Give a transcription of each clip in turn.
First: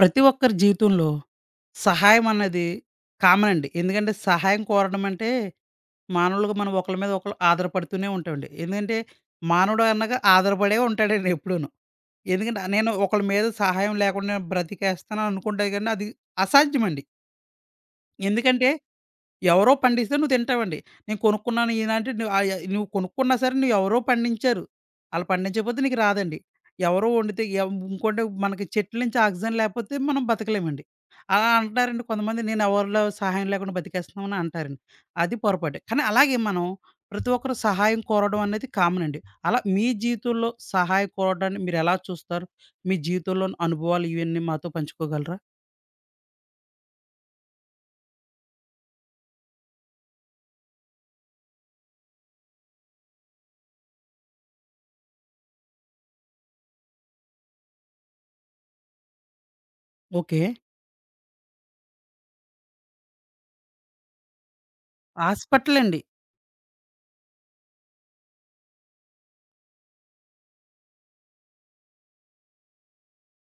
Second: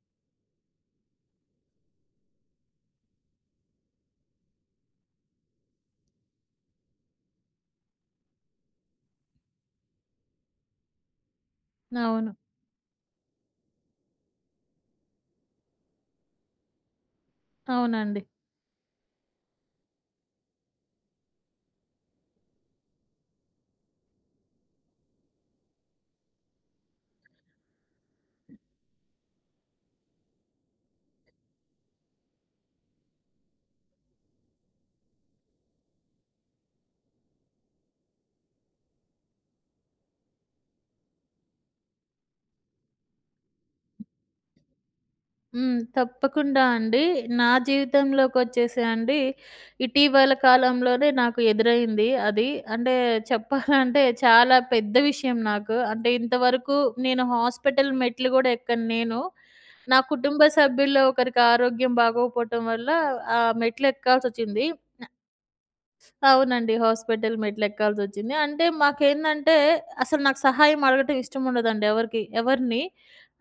ప్రతి ఒక్కరి జీవితంలో సహాయం అన్నది కామన్ అండి. ఎందుకంటే సహాయం కోరడం అంటే మానవులుగా మనం ఒకళ్ళ మీద ఒకళ్ళు ఆధారపడుతూనే ఉంటామండి. ఎందుకంటే మానవుడు అన్నాక ఆధారపడే ఉంటాడండి ఎప్పుడూను. అవును. ఎందుకంటే నేను ఒకళ్ళ మీద సహాయం లేకుండా నేను బ్రతికేస్తాను అనుకుంటే గాని అది అసాధ్యమండి. అవునండి. ఎందుకంటే ఎవరో పండిస్తే నువ్వు తింటావండి. నేను కొనుక్కున్నాను ఈయనంటే నువ్వు నువ్వు కొనుక్కున్నా సరే నువ్వు ఎవరో పండించారు. ఆళ్ళు పండించకపోతే నీకు రాదండి. ఎవరో వండితే ఇంకోటి మనకి చెట్ల నుంచి ఆక్సిజన్ లేకపోతే మనం బతకలేమండి. అలా అంటారండి కొంతమంది నేను ఎవరిలో సహాయం లేకుండా బతికేస్తున్నామని అంటారండి. అది పొరపాటే. కానీ అలాగే మనం ప్రతి ఒక్కరు సహాయం కోరడం అనేది కామన్ అండి. అలా మీ జీవితంలో సహాయం కోరడాన్ని మీరెలా చూస్తారు? మీ జీవితంలోని అనుభవాలు ఇవన్నీ మాతో పంచుకోగలరా? హ్మ్. తప్పకుండా అండి. నా జీవితంలోకొచ్చేసి అండి, ఇటీవల కాలంలోనే నాకు ఎదురైంది అది. అంటే చెప్పాలంటే చాలా పెద్ద విషయం నాకు. అంటే ఇంతవరకు నేను హాస్పిటల్ మెట్లు గూడా ఎక్కను నేను. నా ఓకే. కుటుంబ సభ్యుల్లో ఒకరికి ఆరోగ్యం బాగోకపోవటం వల్ల ఆ మెట్లు ఎక్కాల్సొచ్చింది. హాస్పిటలండి. అవునండి. హాస్పిటల్ మెట్లెక్కాల్సొచ్చింది. అంటే మాకేందంటే, అసలు నాకు సహాయం అడగటం ఇష్టముండదండి ఎవరికి. ఎవరిని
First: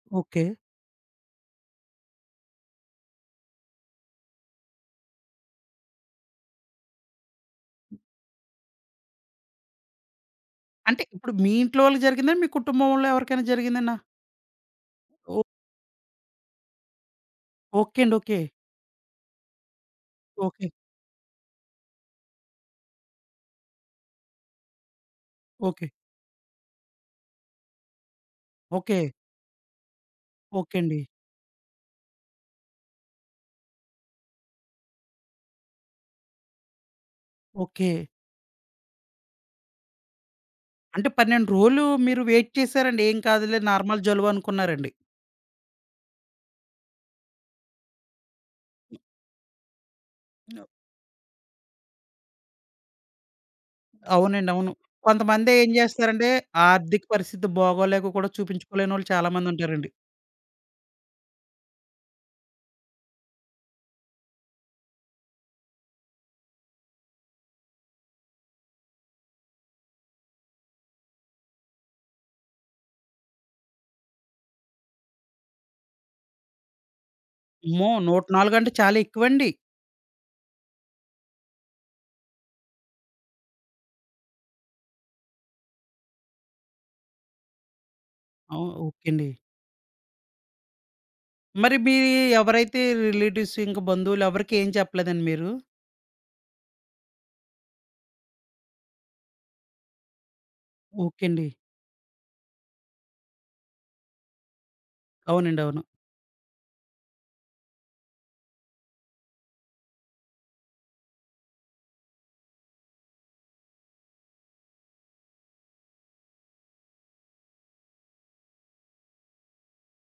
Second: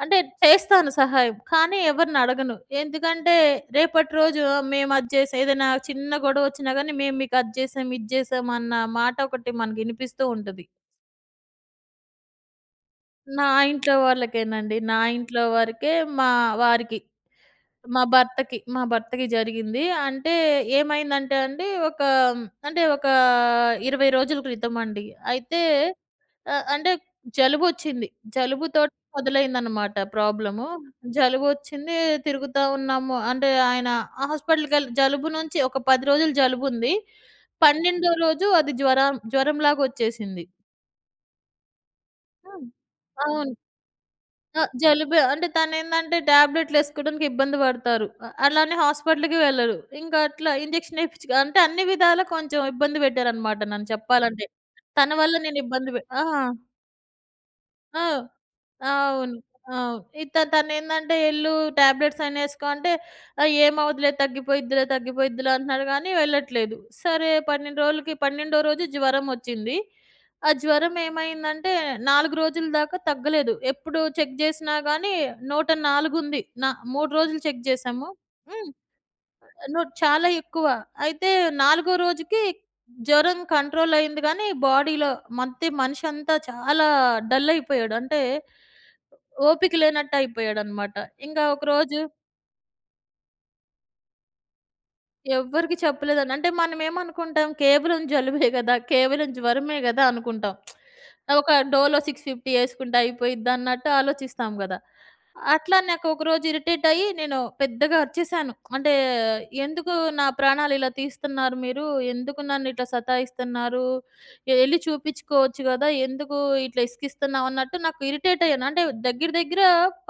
అంటే ఓకే. చేస్తాను సహాయం, కానీ ఎవరిని అడగను. ఎందుకంటే, రేపటి రోజు మేము అది చేసాం ఏదైనా చిన్న గొడవొచ్చినా గానీ, మేము మీకు అది చేసాం, ఇది చేసాం అన్న మాట ఒకటి మనకి ఇనిపిస్తూ ఉంటది. అంటే ఇప్పుడు మీ ఇంట్లో వాళ్ళకి జరిగిందా? మీ కుటుంబంలో ఎవరికైనా నా ఇంట్లో జరిగిందేనా? వాళ్ళకేనండి. నా ఓ. ఇంట్లో వరకే మా వారికి. ఓకే మా అండి. ఓకే. భర్తకి, మా భర్తకి జరిగింది. అంటే ఓకే. ఏమైందంటే అండి, ఒక 20 రోజుల క్రితం అండి. అయితే ఓకే. ఆహ్, అంటే జలుబొచ్చింది. జలుబుతోటి ఓకే. మొదలైందనమాట ప్రాబ్లము. ఓకే అండి. జలుబొచ్చింది, తిరుగుతా ఉన్నాము. అంటే ఆయన జలుబు నుంచి ఒక 10 రోజులు జలుబుంది. ఓకే. 12వ రోజు అది జ్వరంలాగొచ్చేసింది. అంటే 12 రోజులు మీరు వెయిట్ హ్మ్. చేసారండి. ఏం అవును. కాదులే నార్మల్ జలుబు ఆ! అనుకున్నారండి. జలుబే. అంటే తనేందంటే టాబ్లెట్‌లేసుకోడానికి ఇబ్బంది పడతారు. అలానే హాస్పిటల్‌కి వెళ్ళరు. ఇంకా అట్లా ఇంజెక్షన్ ఏపిచ్చుక అంటే అన్ని విధాలా కొంచెం ఇబ్బంది పెట్టారనమాట నన్ను చెప్పాలంటే. అవునండి. అవును. తన వల్ల కొంతమంది నేను ఏం ఇబ్బంది పె ఆ! చేస్తారంటే ఆర్థిక పరిస్థితి ఆ! బాగోలేక కూడా చూపించుకోలేనోళ్ళు అవును. చాలామంది ఉంటారండి. అవును. తనేందంటే "ఎళ్ళు టాబ్లెట్స్ అయినా ఏసుకో" అంటే ఏమవ్వదులే తగ్గిపోయిద్దిలే" అంటున్నాడు గానీ వెళ్ళట్లేదు. సరే 12 రోజులకి 12వ రోజు జ్వరమొచ్చింది. ఆ జ్వరం ఏమైందంటే 4 రోజుల దాకా తగ్గలేదు. ఎప్పుడు చెక్ జేసినా గానీ 104 ఉంది. 3 రోజులు చెక్ అమ్మో! జేశాము. 104 అంటే హ్మ్. చాలా ఎక్కువండి. నో, చాలా ఎక్కువ. అయితే నాలుగో రోజుకి జ్వరం కంట్రోల్ అయింది గానీ బాడీలో మొత్తం మనిషంతా చాలా డల్ అయిపోయాడు. అంటే అవును. ఓకే అండి. ఓపిక లేనట్టు అయిపోయాడనమాట. ఇంగా మరి మీ, ఒకరోజు ఎవరైతే రిలేటివ్స్ ఇంకా బంధువులు ఎవరికీ ఏం చెప్పలేదండి మీరు? ఎవ్వరికీ చెప్పలేదండి. అంటే మనమేమనుకుంటాం కేవలం జలుబే గదా! కేవలం జ్వరమే గదా! అనుకుంటాం. ఓకే అండి. ఒక డోలో 650 యేసుకుంటే అయిపోయిద్ది అన్నట్టు ఆలోచిస్తాం గదా! అవునండి. అట్లా అవును. నాకు ఒకరోజు ఇరిటేట్ అయ్యి నేను పెద్దగా అరిచేసాను. అంటే "ఎందుకు నా ప్రాణాలు ఇలా తీస్తున్నారు మీరు? ఎందుకు నన్ను ఇట్లా సతాయిస్తున్నారు? ఎళ్లి చూపించుకోవచ్చు గదా! ఎందుకు ఇట్లా ఇసికిస్తున్నావు?" అన్నట్టు నాకు ఇరిటేట్ అయ్యాను. అంటే దగ్గర దగ్గర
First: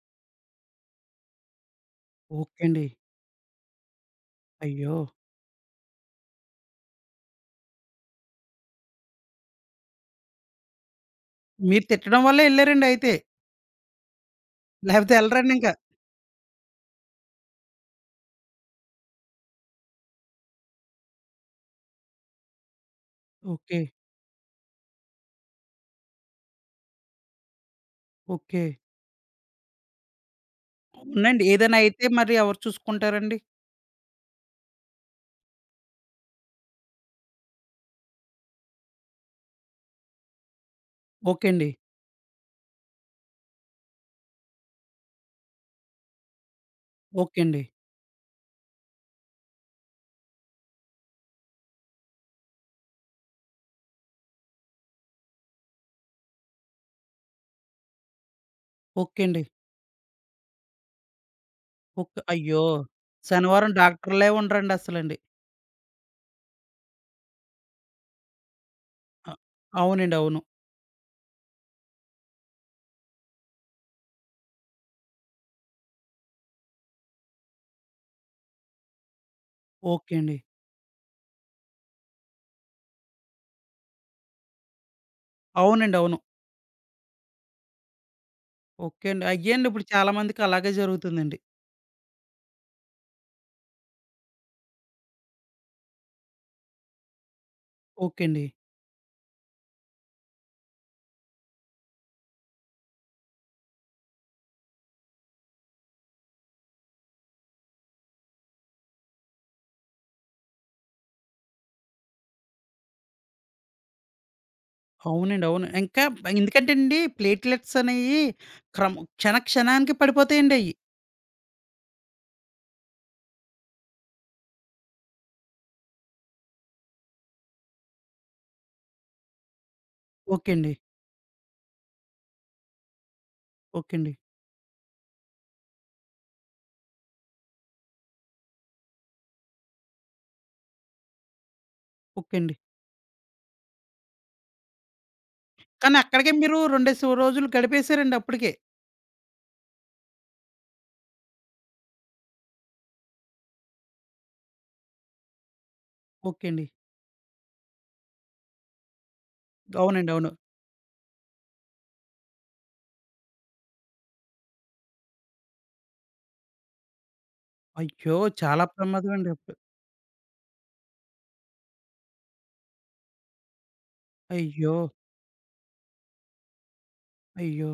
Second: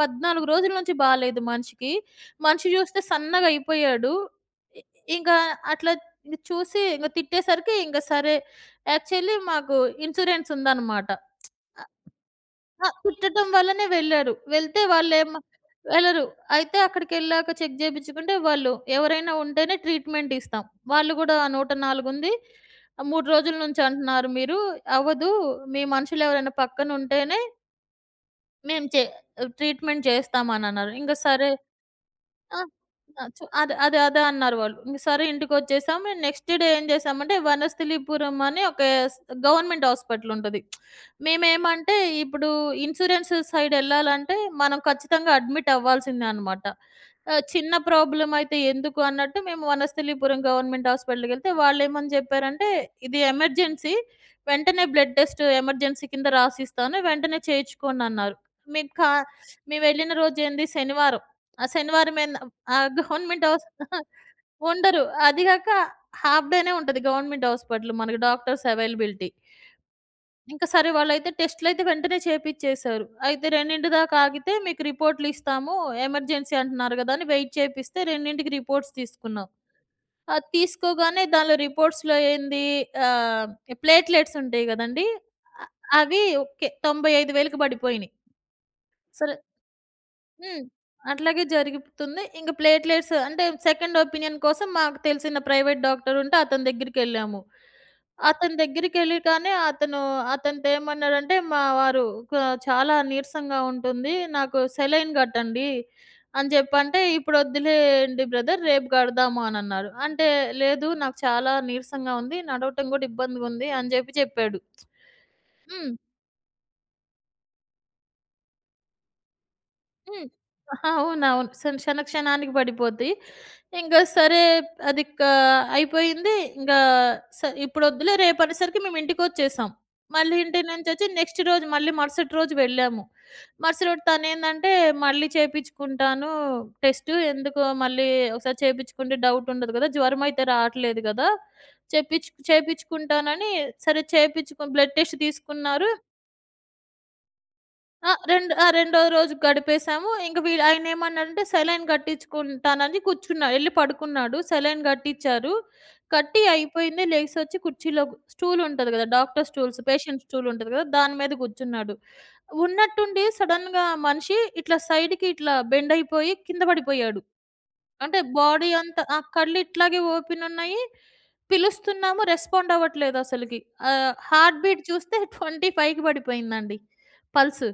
14 రోజుల నుంచి బాలేదు మనిషికి. ఓకే మనిషి అండి. జూస్తే సన్నగా అయిపోయాడు. అయ్యో! ఇంకా అట్లా ఇంక చూసి ఇంక తిట్టేసరికి ఇంక సరే, యాక్చువల్లీ మాకు ఇన్సూరెన్స్ ఉందనమాట. మీరు ఆహ్, తిట్టడం వల్లే ఎళ్లారండి ఆ! అయితే. తిట్టటం వల్లనే వెళ్లారు. వెళ్తే లేపోతే వాళ్ళేమో ఎళ్ళరండింక. వెళ్లరు. అయితే అక్కడికెళ్ళాక చెక్ చేపించుకుంటే వాళ్ళు ఎవరైనా ఉంటేనే ట్రీట్మెంట్ ఇస్తాం. వాళ్ళు కూడా 104 ఉంది. 3 రోజుల ఓకే. నుంచి అంటున్నారు మీరు. అవ్వదు. మీ మనుషులెవరైనా పక్కన ఉంటేనే ఓకే. మేము చే ట్రీట్మెంట్ చేస్తామనన్నారు. ఇంక అవునండి. సరే. ఏదైనా అయితే మరి ఎవరు ఆ! ఆ! చూసుకుంటారండి? అదే అన్నారు వాళ్ళు. ఇంక సరే ఇంటికొచ్చేసాం. మేము నెక్స్ట్ డే ఏం చేసామంటే వనస్థలిపురం అని ఒక స్ గవర్నమెంట్ హాస్పిటల్ ఉంటది. ఓకే అండి. మేమేమంటే ఇప్పుడు ఇన్సూరెన్స్ సైడ్ ఎళ్ళాలంటే మనం ఖచ్చితంగా అడ్మిట్ అవ్వాల్సిందే అనమాట. ఓకే అండి. చిన్న ప్రాబ్లమ్ అయితే ఎందుకు అన్నట్టు మేము వనస్థలిపురం గవర్నమెంట్ హాస్పిటల్‌కెళ్తే వాళ్ళేమని చెప్పారంటే, "ఇది ఎమర్జెన్సీ. వెంటనే బ్లడ్ టెస్ట్ ఎమర్జెన్సీ కింద రాసిస్తాను. వెంటనే చేయించుకోండి" అన్నారు. మేము కా ఓకే అండి. మేమెళ్ళిన రోజేంది శనివారం. ఆ శనివారం ఓకే. ఏంద అయ్యో! ఆ! గవర్నమెంట్ హాస్ శనివారం డాక్టర్‌లే ఉండరు. ఉండరండసలండి. అది గాక హాఫ్ డేనే ఉంటది గవర్నమెంట్ హాస్పిటల్. మనకి డాక్టర్స్ అవైలబిలిటీ. అ! అవునండి. అవును. ఇంకా సరే వాళ్ళైతే టెస్ట్‌లయితే వెంటనే చేపిచ్చేశారు. అయితే 2 దాకా ఆగితే మీకు రిపోర్ట్‌లు ఇస్తాము. ఎమర్జెన్సీ అంటున్నారు గదా! అని వెయిట్ చేపిస్తే 2కి రిపోర్ట్స్ తీసుకున్నాం. ఓకే అండి. అది తీసుకోగానే దానిలో రిపోర్ట్స్‌లో ఏంది, ఆహ్, ప్లేట్‌లెట్స్ ఉంటాయి గదండీ! అ అవునండి. అవును. అవి ఓకే, 95,000కి పడిపోయినాయి. ఓకే అండి. అసలు అయ్యండి ఇప్పుడు చాలా మందికి హ్మ్. అలాగే జరుగుతుందండి. అట్లాగే జరుగుతుంది. ఇంక ప్లేట్‌లెట్స్ అంటే సెకండ్ ఒపీనియన్ కోసం మాకు తెలిసిన ప్రైవేట్ డాక్టర్ ఉంటే అతని దగ్గరికెళ్ళాము. ఓకే అండి. అతని దగ్గరికెళ్ళి, కానీ అతను అతనితో ఏమన్నాడంటే, "మా వారు క చాలా నీరసంగా ఉంటుంది. నాకు సెలైన్ కట్టండి" అని చెప్పంటే, "ఇప్పుడు వద్దులేండి బ్రదర్, రేపు కడదాము" అనన్నారు. అంటే, "లేదు నాకు చాలా నీరసంగా ఉంది. నడవటం కూడా ఇబ్బందిగా ఉంది" అని చెప్పాడు. అవునండి. అవును. హ్మ్. ఇంకా ఎందుకంటే అండి ప్లేట్లెట్స్ అనేయి క్రమ క్షణ క్షణానికి హ్మ్. పడిపోతాయండి అయి. ఆహా! అవునవును. క్షణ క్షణానికి పడిపోద్ది. ఇంకా సరే అది క అయిపోయింది. ఇంగా స ఇప్పుడొద్దులే రేపనేసరికి మేము ఇంటికొచ్చేసాం. మళ్ళీ ఓకే ఇంటి అండి. నుంచొచ్చి నెక్స్ట్ రోజు మళ్ళీ మరుసటి రోజు వెళ్ళాము. మరుసటి ఓకే రోజు అండి. తనేందంటే మళ్ళీ చేపిచ్చుకుంటాను టెస్టు. ఎందుకు మళ్ళీ ఒకసారి చేపిచ్చుకుంటే డౌట్ ఉండదు కదా! జ్వరం అయితే రావట్లేదు కదా! చేపిచ్చు ఓకే అండి. చేపిచ్చుకుంటానని సరే చేపిచ్చుకొని బ్లడ్ టెస్ట్ తీసుకున్నారు. కానీ అక్కడికే మీరు 2 రోజులు ఆ! గడిపేసారండి అప్పటికే. రెండు ఆ! రెండో రోజు గడిపేసాము. ఇంక వీడు ఆయనేమన్నాడంటే సెలైన్ కట్టించుకుంటానని కూర్చున్నా ఎళ్లి పడుకున్నాడు. సెలైన్ కట్టిచ్చారు. కట్టి ఓకే అండి. అయిపోయింది. లెగిసొచ్చి కుర్చీలో స్టూల్ ఉంటది గదా! డాక్టర్ స్టూల్స్, అవునండి. పేషెంట్ అవును. స్టూల్ ఉంటది గదా! దాని మీద కూర్చున్నాడు. ఉన్నట్టుండి సడెన్‌గా మనిషి ఇట్లా సైడ్‌కి ఇట్లా బెండ్ అయిపోయి కింద పడిపోయాడు. అయ్యో! అంటే చాలా బాడీ అంతా ప్రమాదం ఆ! అండి అప్పుడు. కళ్ళు ఇట్లాగే ఓపెన్ ఉన్నాయి. పిలుస్తున్నాము, రెస్పాండ్ అవ్వట్లేదు అసలకి. హార్ట్ అయ్యో! బీట్ చూస్తే 25కి పడిపోయిందండి పల్స్. అయ్యో!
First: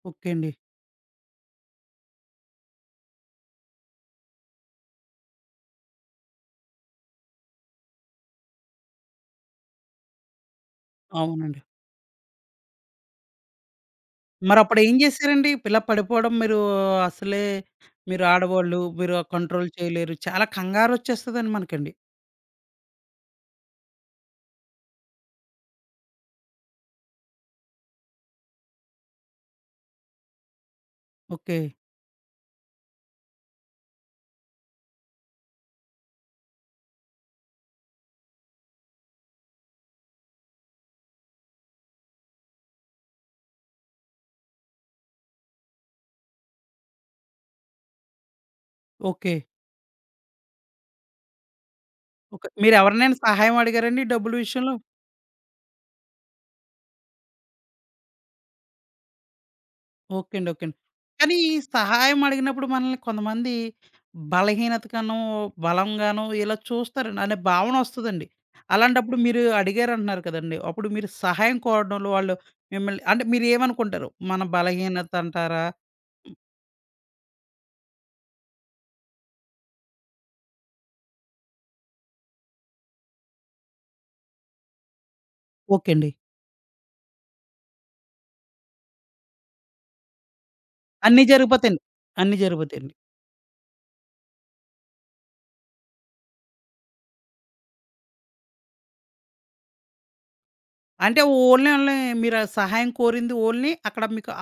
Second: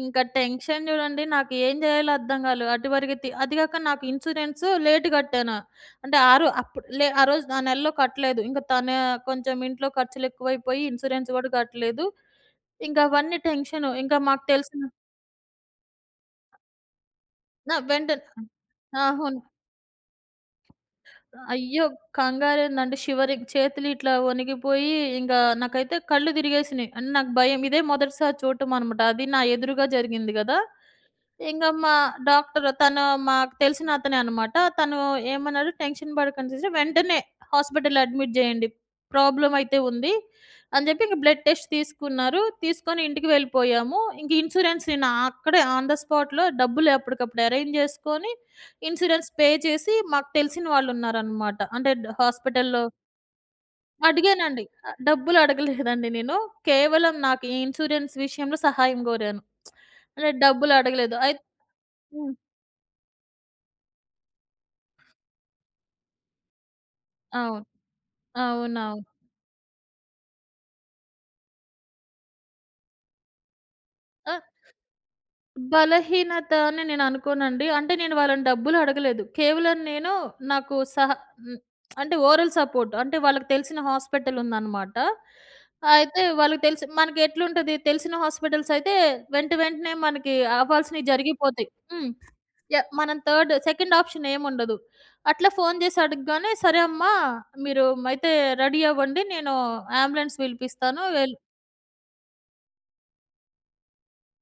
ఇంకా ఓకే అండి. టెన్షన్ చూడండి. నాకు ఏం చేయాలో అర్థం కాలే. అటువరకు తి అది కాక నాకు ఇన్సూరెన్స్ లేట్ కట్టాను. అంటే ఆ రో అప్పుడు లే ఆ రోజు ఆ నెలలో కట్టలేదు. ఇంక తన కొంచెం ఇంట్లో ఖర్చులు ఎక్కువైపోయి ఇన్సూరెన్స్ కూడా అవునండి. కట్టలేదు. ఇంక అవన్నీ టెన్షను. ఇంకా మాకు మరప్పుడు తెలిసిన. ఏం చేశారండి? ఇలా పడిపోవడం మీరు అసలే ఆ! వెంటనే. మీరు ఆడవాళ్ళు, మీరు అవును. కంట్రోల్ చేయలేరు. చాలా కంగారొచ్చేస్తదండి అయ్యో! మనకండి. కంగారేందంటే షివరింగ్ చేతులు ఇట్లా వణికిపోయి ఇంక నాకైతే కళ్ళు తిరిగేసినాయి. అంటే నాకు భయం. ఇదే మొదటిసారి చూడటం అనమాట. అది నా ఎదురుగా జరిగింది గదా! ఓకే. ఇంగ మా డాక్టర్ తను మాకు తెలిసిన అతనే అనమాట. తను ఏమన్నారు, "టెన్షన్ పడకండి సిస్టర్. వెంటనే హాస్పిటల్‌లో అడ్మిట్ చేయండి. ప్రాబ్లమ్ అయితే ఉంది" అని చెప్పి ఇంక బ్లడ్ టెస్ట్ తీసుకున్నారు. తీసుకొని ఇంటికి వెళ్ళిపోయాము. ఇంక ఇన్స్యూరెన్స్ నేను అక్కడే ఆన్ ద స్పాట్‌లో డబ్బులు అప్పటికప్పుడు అరేంజ్ చేసుకొని, ఇన్స్యూరెన్స్ ఓకే. పే చేసి మాకు తెలిసిన వాళ్ళున్నారనమాట. అంటే ఓకే. హాస్పిటల్‌లో మీరెవరినైనా సహాయం అడిగారండి డబ్బుల అడిగానండి. విషయంలో? డబ్బులు అడగలేదండి నేను. కేవలం నాకు ఈ ఇన్స్యూరెన్స్ విషయంలో సహాయం కోరాను. అంటే ఓకే అండి. ఓకే డబ్బులు అండి. అడగలేదు. కానీ ఈ సహాయం హ్మ్. అడిగినప్పుడు మనల్ని కొంతమంది బలహీనతగానో, బలంగానో ఇలా చూస్తారండి. అనే అవును. భావన వస్తదండి. అవునవును. అలాంటప్పుడు మీరు అడిగారంటున్నారు కదండీ! అప్పుడు మీరు సహాయం కోరడంలో వాళ్ళు మిమ్మల్ని అంటే మీరేమనుకుంటారు? మన ఆహ్, బలహీనత అంటారా? బలహీనత అని నేను అనుకోనండి. అంటే నేను వాళ్ళని డబ్బులు అడగలేదు. కేవలం నేను నాకు సహ హ్మ్. అంటే ఓరల్ సపోర్ట్ అంటే వాళ్ళకి తెలిసిన హాస్పిటల్ ఉందన్నమాట. ఓకే అండి. అయితే వాళ్ళకి తెలిసి మనకి ఎట్లుంటది తెలిసిన హాస్పిటల్స్ అయితే వెంటనే మనకి అవ్వాల్సినవి అన్నీ జరిగిపోతాయి. జరిగిపోతాయండి. హ్మ్. అన్నీ యాహ్! జరిగిపోతాయండి. మనం థర్డ్ సెకండ్ ఆప్షన్ ఏముండదు. అట్లా ఫోను చేసి అడగగానే, "సరే అమ్మా మీరు అయితే రెడీ అవ్వండి. నేను అంబులెన్స్ పిలిపిస్తాను అంటే వెళ్" ఓన్లీ ఓన్లీ మీరు ఆ సహాయం కోరింది ఓన్లీ అక్కడ మీకు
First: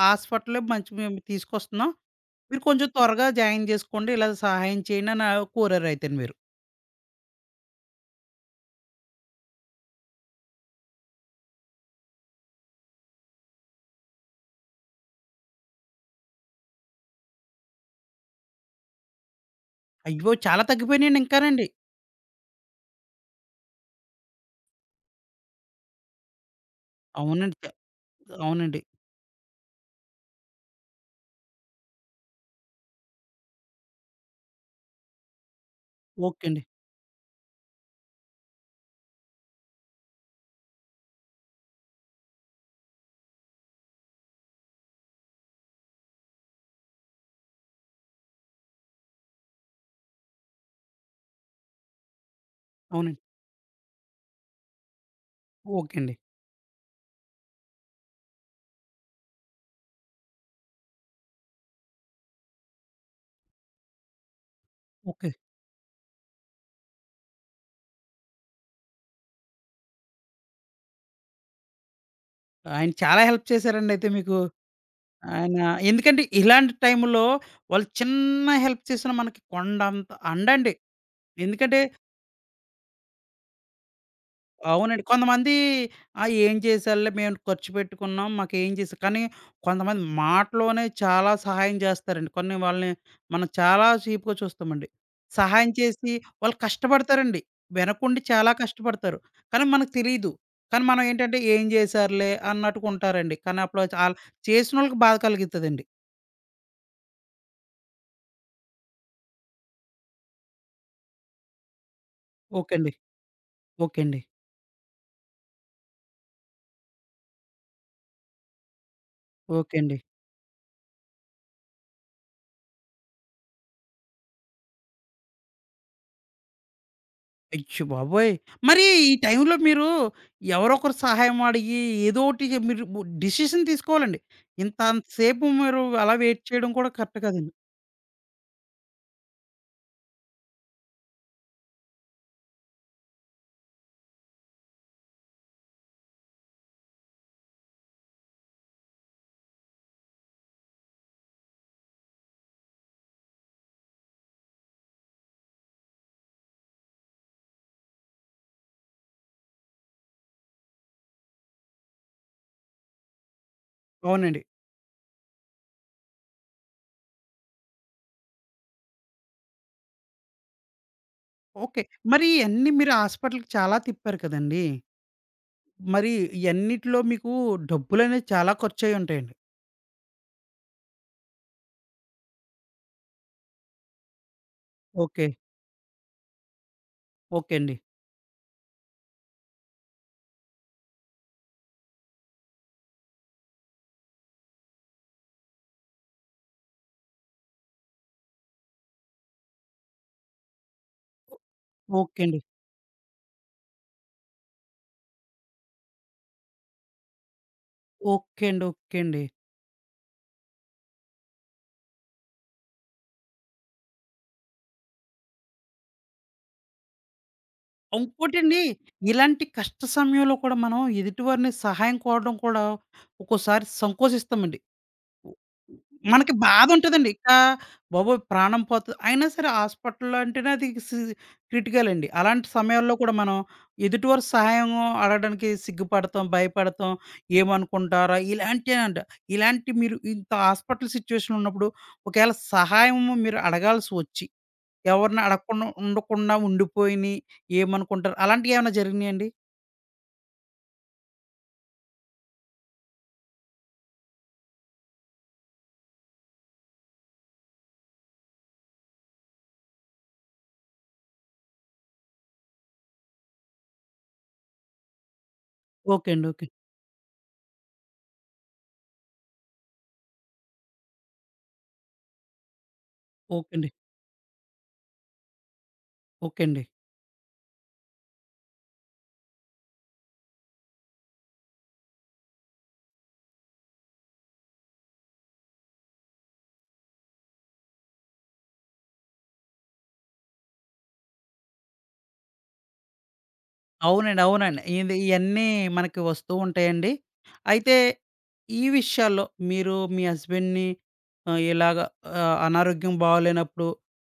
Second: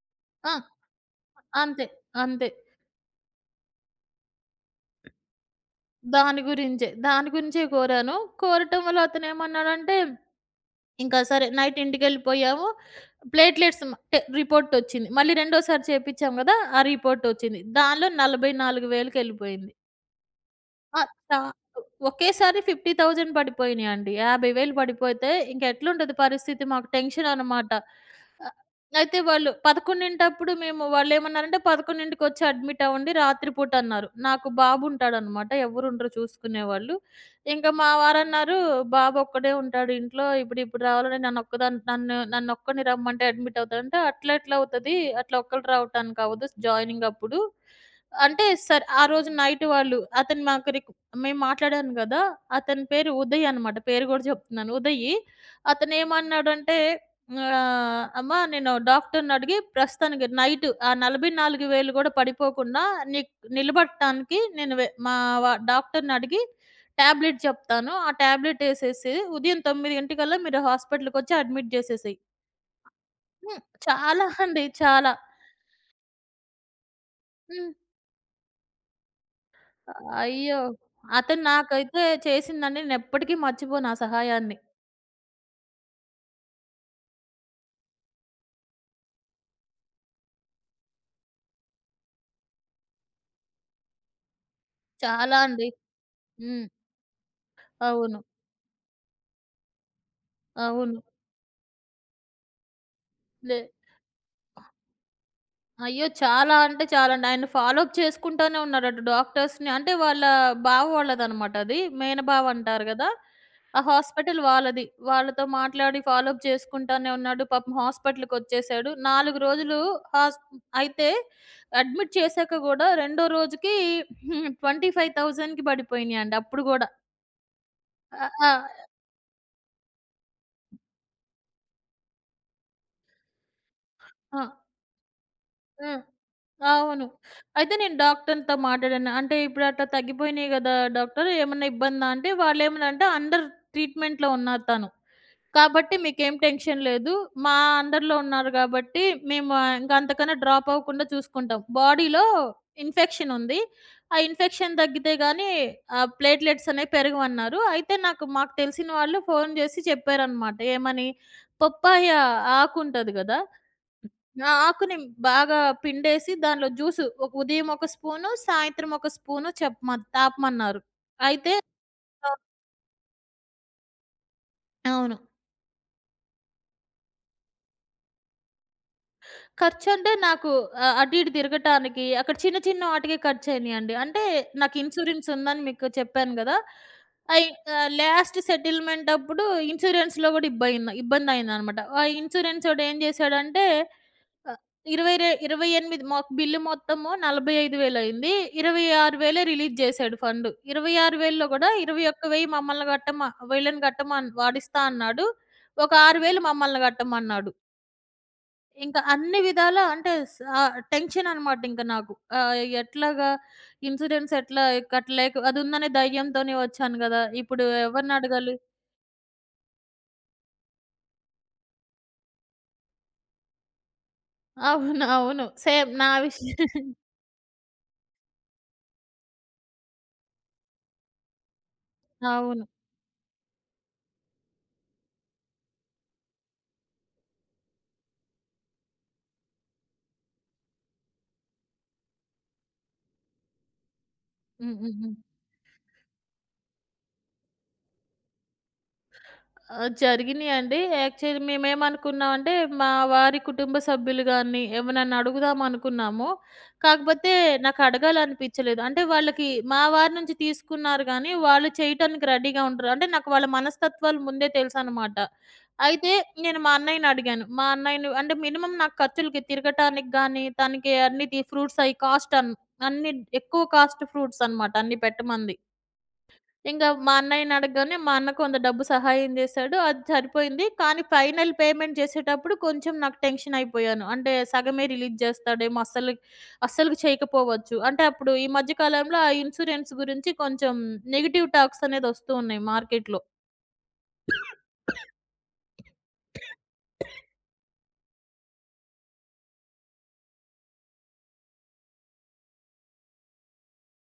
ఆ! హాస్పిటలే మంచి మేము అంతే. తీసుకొస్తున్నాం. అంతే. మీరు కొంచెం త్వరగా జాయిన్ చేసుకోండి. ఇలా సహాయం చేయండి అని కోరారైతేను మీరు. దాని గురించే. దాని గురించే కోరాను. కోరటం వల్ల అతనేమన్నాడంటే, ఇంకా సరే నైట్ ఇంటికెళ్ళిపోయాము. ప్లేట్‌లెట్స్ మ టె రిపోర్టొచ్చింది. మళ్ళీ రెండోసారి చేపిచ్చాం గదా! ఆ రిపోర్టొచ్చింది. దానిలో 44,000కెళ్ళిపోయింది. అయ్యో! చాలా ఆ! తగ్గిపోయినాయండి చా ఇంకానండి. ఒకేసారి 50,000 పడిపోయినాయండి. 50,000 పడిపోతే ఇంక ఎట్లుంటది పరిస్థితి? మాకు టెన్షన్ అవునండి. చ అనమాట. ఆహ్, అవునండి. అయితే వాళ్ళు 11:00 మేము వాళ్ళేమన్నారంటే 11:00కొచ్చి అడ్మిట్ అవ్వండి రాత్రిపూట అన్నారు. నాకు బాబు ఉంటాడనమాట. ఎవరుండరు ఓకే అండి. చూసుకునేవాళ్ళు. ఇంక మా వారన్నారు, "బాబు ఒక్కడే ఉంటాడు ఇంట్లో. ఇప్పుడు ఇప్పుడు రావాలంటే నన్నొక్కదాన్ని నన్నొక్కడిని రమ్మంటే అడ్మిట్ అవుతాడంటే" "అట్లా ఎట్లా అవుతది? అట్లా ఒక్కళ్ళు రావటానికి అవ్వదు జాయినింగ్ అప్పుడు." అంటే సర్ ఆ రోజు నైట్ వాళ్ళు అతను మాకు మేము మాట్లాడాను గదా! అతని పేరు అవునండి. ఉదయ్ అనమాట. పేరు గూడా జెప్తున్నాను. ఉదయ్. ఓకే అండి. అతనేమన్నాడంటే, అమ్మా నేను డాక్టర్‌ని అడిగి ప్రస్తుతానికి నైట్ ఆ 44,000 గూడా పడిపోకుండా నీకు నిలబడటానికి నేను వె మా ఓకే. వ డాక్టర్‌ని అడిగి టాబ్లెట్ జెప్తాను. ఆ టాబ్లెట్ ఎసేసి ఉదయం 9 గంటకల్లా మీరు హాస్పిటల్‌కొచ్చి అడ్మిట్ జేసేసేయి. ఆయన చాలా హెల్ప్ హ్మ్. చేశారండి అయితే చాలా మీకు. అండి. చాలా. ఆయన ఎందుకంటే ఇలాంటి టైంలో హ్మ్. వాళ్ళు చిన్న హెల్ప్ చేసినా మనకి కొండంత అయ్యో! అండండి. అతను ఎందుకంటే నాకైతే చేసిందండి నేనెప్పటికీ మర్చిపోను ఆ సహాయాన్ని. అవునండి. కొంతమంది ఆ! ఏం చేశారులే మేము ఖర్చు పెట్టుకున్నాం. మాకేం చేసా కానీ కొంతమంది మాటలోనే చాలా సహాయం చేస్తారండి. వాళ్ళని మనం చాలా చీప్‌గా చూస్తామండి. చాలా అండి. సహాయం చేసి వాళ్ళు హ్మ్. కష్టపడతారండి. వెనకుండి అవును. చాలా కష్టపడతారు. కానీ మనకు తెలీదు. కానీ మనం అవును. ఏంటంటే ఏం చేశారులే అన్నట్టుగా ఉంటారండి. లే కానీ అప్పుడు ఆళ్ళు చేసినోళ్ళకి బాధ కలిగితదండి. అయ్యో! చాలా అంటే చాలండి. ఆయన ఫాలో అప్ చేసుకుంటానే ఉన్నారట డాక్టర్స్‌ని. అంటే వాళ్ళ బావ వాళ్ళదనమాట అది. మేనబావ ఓకే అంటారు అండి. గదా! ఆ ఓకే అండి. హాస్పిటల్ వాళ్ళది. వాళ్ళతో మాట్లాడి ఫాలో అప్ చేసుకుంటానే ఉన్నాడు. పాపం హాస్పిటల్‌కొచ్చేసాడు. 4 ఓకే రోజులు అండి. హాస్ అయితే అడ్మిట్ చేశాక గూడా రెండో రోజుకి 25,000కి పడిపోయినియండి అప్పుడు గూడా. అయ్య ఆ! బాబోయ్! మరి ఆ! ఈ టైంలో మీరు ఎవరొకరి సహాయం అడిగి ఏదో ఒకటి మీరు డిసిషన్ తీసుకోవాలండి. ఆ! ఇంత అంత సేపు మీరు హ్మ్. అలా వెయిట్ చేయడం కూడా అవును. కరెక్ట్ కాదండి. అయితే నేను డాక్టర్‌తో మాట్లాడాను. అంటే ఇప్పుడు అట్లా తగ్గిపోయినాయి గదా! డాక్టర్ ఏమన్నా ఇబ్బందా? అంటే వాళ్ళేమనంటే అండర్ ట్రీట్మెంట్‌లో ఉన్నారు తను. కాబట్టి మీకేం టెన్షన్ లేదు. మా అండర్‌లో ఉన్నారు కాబట్టి మేము ఇంక అంతకన్నా డ్రాప్ అవ్వకుండా చూసుకుంటాం. బాడీలో ఇన్ఫెక్షన్ ఉంది. ఆ ఇన్ఫెక్షన్ తగ్గితే గానీ ప్లేట్‌లెట్స్ అనేవి పెరగవన్నారు. అయితే నాకు మాకు తెలిసిన వాళ్ళు ఫోను జేసి చెప్పారనమాట. ఏమని? పప్పాయ ఆకుంటది గదా! అవునండి. ఆ! ఆకుని బాగా పిండేసి దానిలో జ్యూసు ఒక ఉదయం ఒక స్పూను, సాయంత్రం ఒక స్పూను తాపమన్నారు. అయితే ఓకే. మరి ఇయన్నీ మీరు హాస్పిటల్‌కి చాలా తిప్పారు కదండీ! అవును. మరి ఇయన్నిటిలో మీకు డబ్బులనేవి చాలా ఖర్చయ్యి ఉంటాయండి. ఖర్చంటే నాకు అటు ఇటు తిరగటానికి అక్కడ చిన్న చిన్న వాటికే ఖర్చయినాయండి. అంటే నాకు ఓకే. ఇన్సూరెన్స్ ఉందని మీకు చెప్పాను గదా! అయి ఓకే అండి. లాస్ట్ సెటిల్‌మెంట్ అప్పుడు ఇన్సూరెన్స్‌లో గూడా ఇబ్బందయిందనమాట. ఆ ఇన్సూరెన్సోడు ఏం జేశాడంటే ఆ! 20 రె 28 మాకు బిల్లు మొత్తము 45,000 అయింది. 26,000 రిలీజ్ చేసాడు ఫండ్. 26,000లో కూడా ఓకే అండి. 21,000 మమ్మల్ని కట్టమన్ వాడిస్తా అన్నాడు. ఒక 6,000 మమ్మల్ని కట్టమన్నాడు. ఓకే అండి. ఓకే ఇంకా అండి. అన్ని విధాల అంటే టెన్షన్ అనమాట ఇంక నాకు. ఆహ్, ఎట్లాగా ఇన్సూరెన్స్ ఎట్లా కట్టలేక అది ఉందనే ధైర్యంతోనే వచ్చాను గదా! ఇప్పుడు ఎవరినడగాలి? ఇంకోటండి ఇలాంటి కష్ట సమయంలో కూడా మనం ఎదుటివారిని సహాయం కోరడం కూడా ఒక్కోసారి సంకోచిస్తామండి. అవును. అవును. సేమ్ నా మనకి విషయం. బాధుంటదండి. ఇంకా బాబోయ్! ప్రాణం పోతది. అయినా సరే హాస్పిటల్‌లో అంటేనే అది క్రిటికల్ అండి. అలాంటి అవును. సమయాల్లో కూడా మనం ఎదుటివారి సహాయం అడగడానికి సిగ్గుపడతాం, భయపడతాం, ఏమనుకుంటారా ఇలాంటినంట. ఇలాంటి మీరు ఇంత హాస్పిటల్ సిట్యుయేషన్ ఉన్నప్పుడు ఒకవేళ సహాయం మీరు అడగాల్సి వచ్చి, హ్మ్. హ్మ్. హ్మ్. ఎవరిని అడగకుండా ఉండిపోయిని ఏమనుకుంటారు అలాంటియేమన్నా జరిగినాయండి? ఆ! జరిగినియండి. యాక్చువల్లీ మేమేమనుకున్నామంటే, మా వారి కుటుంబ సభ్యులు గాని, ఎవరినన్నా అడుగుదాం అనుకున్నాము. కాకపోతే నాకడగాలనిపిచ్చలేదు. అంటే వాళ్ళకి మా వారి నుంచి తీసుకున్నారు గానీ, వాళ్ళు చేయటానికి రెడీగా ఉండరు. అంటే నాకు వాళ్ళ మనస్తత్వాలు ముందే తెలుసనమాట. ఓకే అయితే అండి. ఓకే. నేను మా అన్నయ్యనడిగాను. మా అన్నయ్యని అంటే మినిమమ్ నాకు ఖర్చులకి తిరగటానికి గానీ, తనకి అన్ని తి ఫ్రూట్స్ అయి కాస్ట్ అన్ అన్ని ఓకే ఎక్కువ అండి. కాస్ట్ ఫ్రూట్స్ అనమాట అన్ని పెట్టమంది. ఓకే అండి. ఇంక మా అన్నయ్యని అడగగానే మా అన్న కొంత డబ్బు సహాయం చేశాడు. అది సరిపోయింది. కానీ ఫైనల్ పేమెంట్ చేసేటప్పుడు కొంచెం నాకు టెన్షన్ అయిపోయాను. అంటే సగమే రిలీజ్ చేస్తాడేమో! అస్సలు అస్సలు చేయకపోవచ్చు. అంటే అప్పుడు ఈ మధ్య కాలంలో ఆ ఇన్సూరెన్స్ గురించి కొంచెం నెగెటివ్ టాక్స్ అనేది వస్తూ ఉన్నాయి మార్కెట్‌లో. అవునండి. అవునండి. ఇది ఇయన్నీ మనకి వస్తూ ఉంటాయండి. అయితే ఈ విషయాల్లో మీరు మీ హస్బెండ్‌ని ఇలాగ అనారోగ్యం బాగోలేనప్పుడు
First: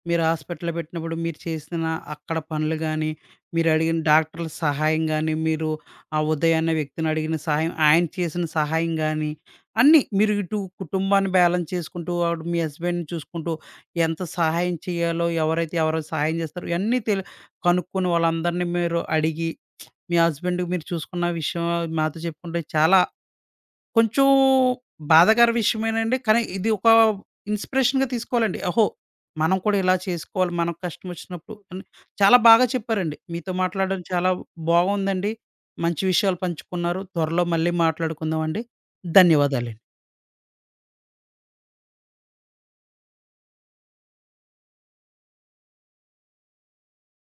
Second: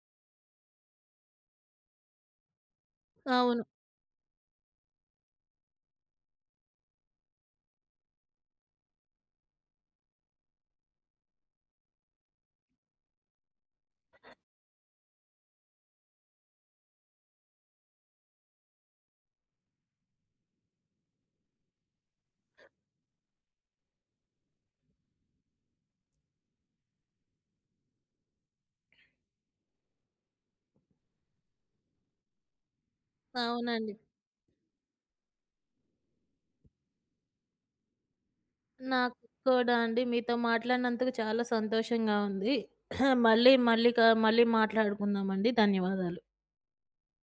మీరు హాస్పిటల్‌లో పెట్టినప్పుడు మీరు చేసిన అక్కడ పనులు గాని, అవును. మీరు అడిగిన డాక్టర్ల సహాయం గాని, మీరు ఆ ఉదయ్ అనే వ్యక్తిని అడిగిన సహాయం, ఆయన చేసిన సహాయం గాని, అన్నీ మీరు ఇటు కుటుంబాన్ని బ్యాలెన్స్ చేసుకుంటూ, అటు మీ హస్బెండ్‌ని చూసుకుంటూ, ఎంత సహాయం చేయాలో, ఎవరు సహాయం చేస్తారో ఇయన్నీ కనుక్కొని వాళ్ళందరిని మీరు అడిగి మీ హస్బెండ్ మీరు చూసుకున్న విషయం మాతో చెప్పుకుంటే చాలా కొంచెం బాధాకర విషయమేనండి. కానీ ఇది ఒక ఇన్స్‌పిరేషన్‌గా తీసుకోవాలండి. ఓహో! మనం కూడా ఇలా చేసుకోవాలి. మనం కష్టం వచ్చినప్పుడు అని చాలా బాగా చెప్పారండి. మీతో అవునండి. మాట్లాడడం చాలా బాగుందండి. మంచి విషయాలు పంచుకున్నారు. త్వరలో మళ్ళీ మాట్లాడుకుందామండి. నాకు కూడా ధన్యవాదాలండి. అండి. మీతో మాట్లాడినందుకు చాలా సంతోషంగా ఉంది. మళ్ళీ మళ్ళీ క మళ్ళీ మాట్లాడుకుందామండి. ధన్యవాదాలు.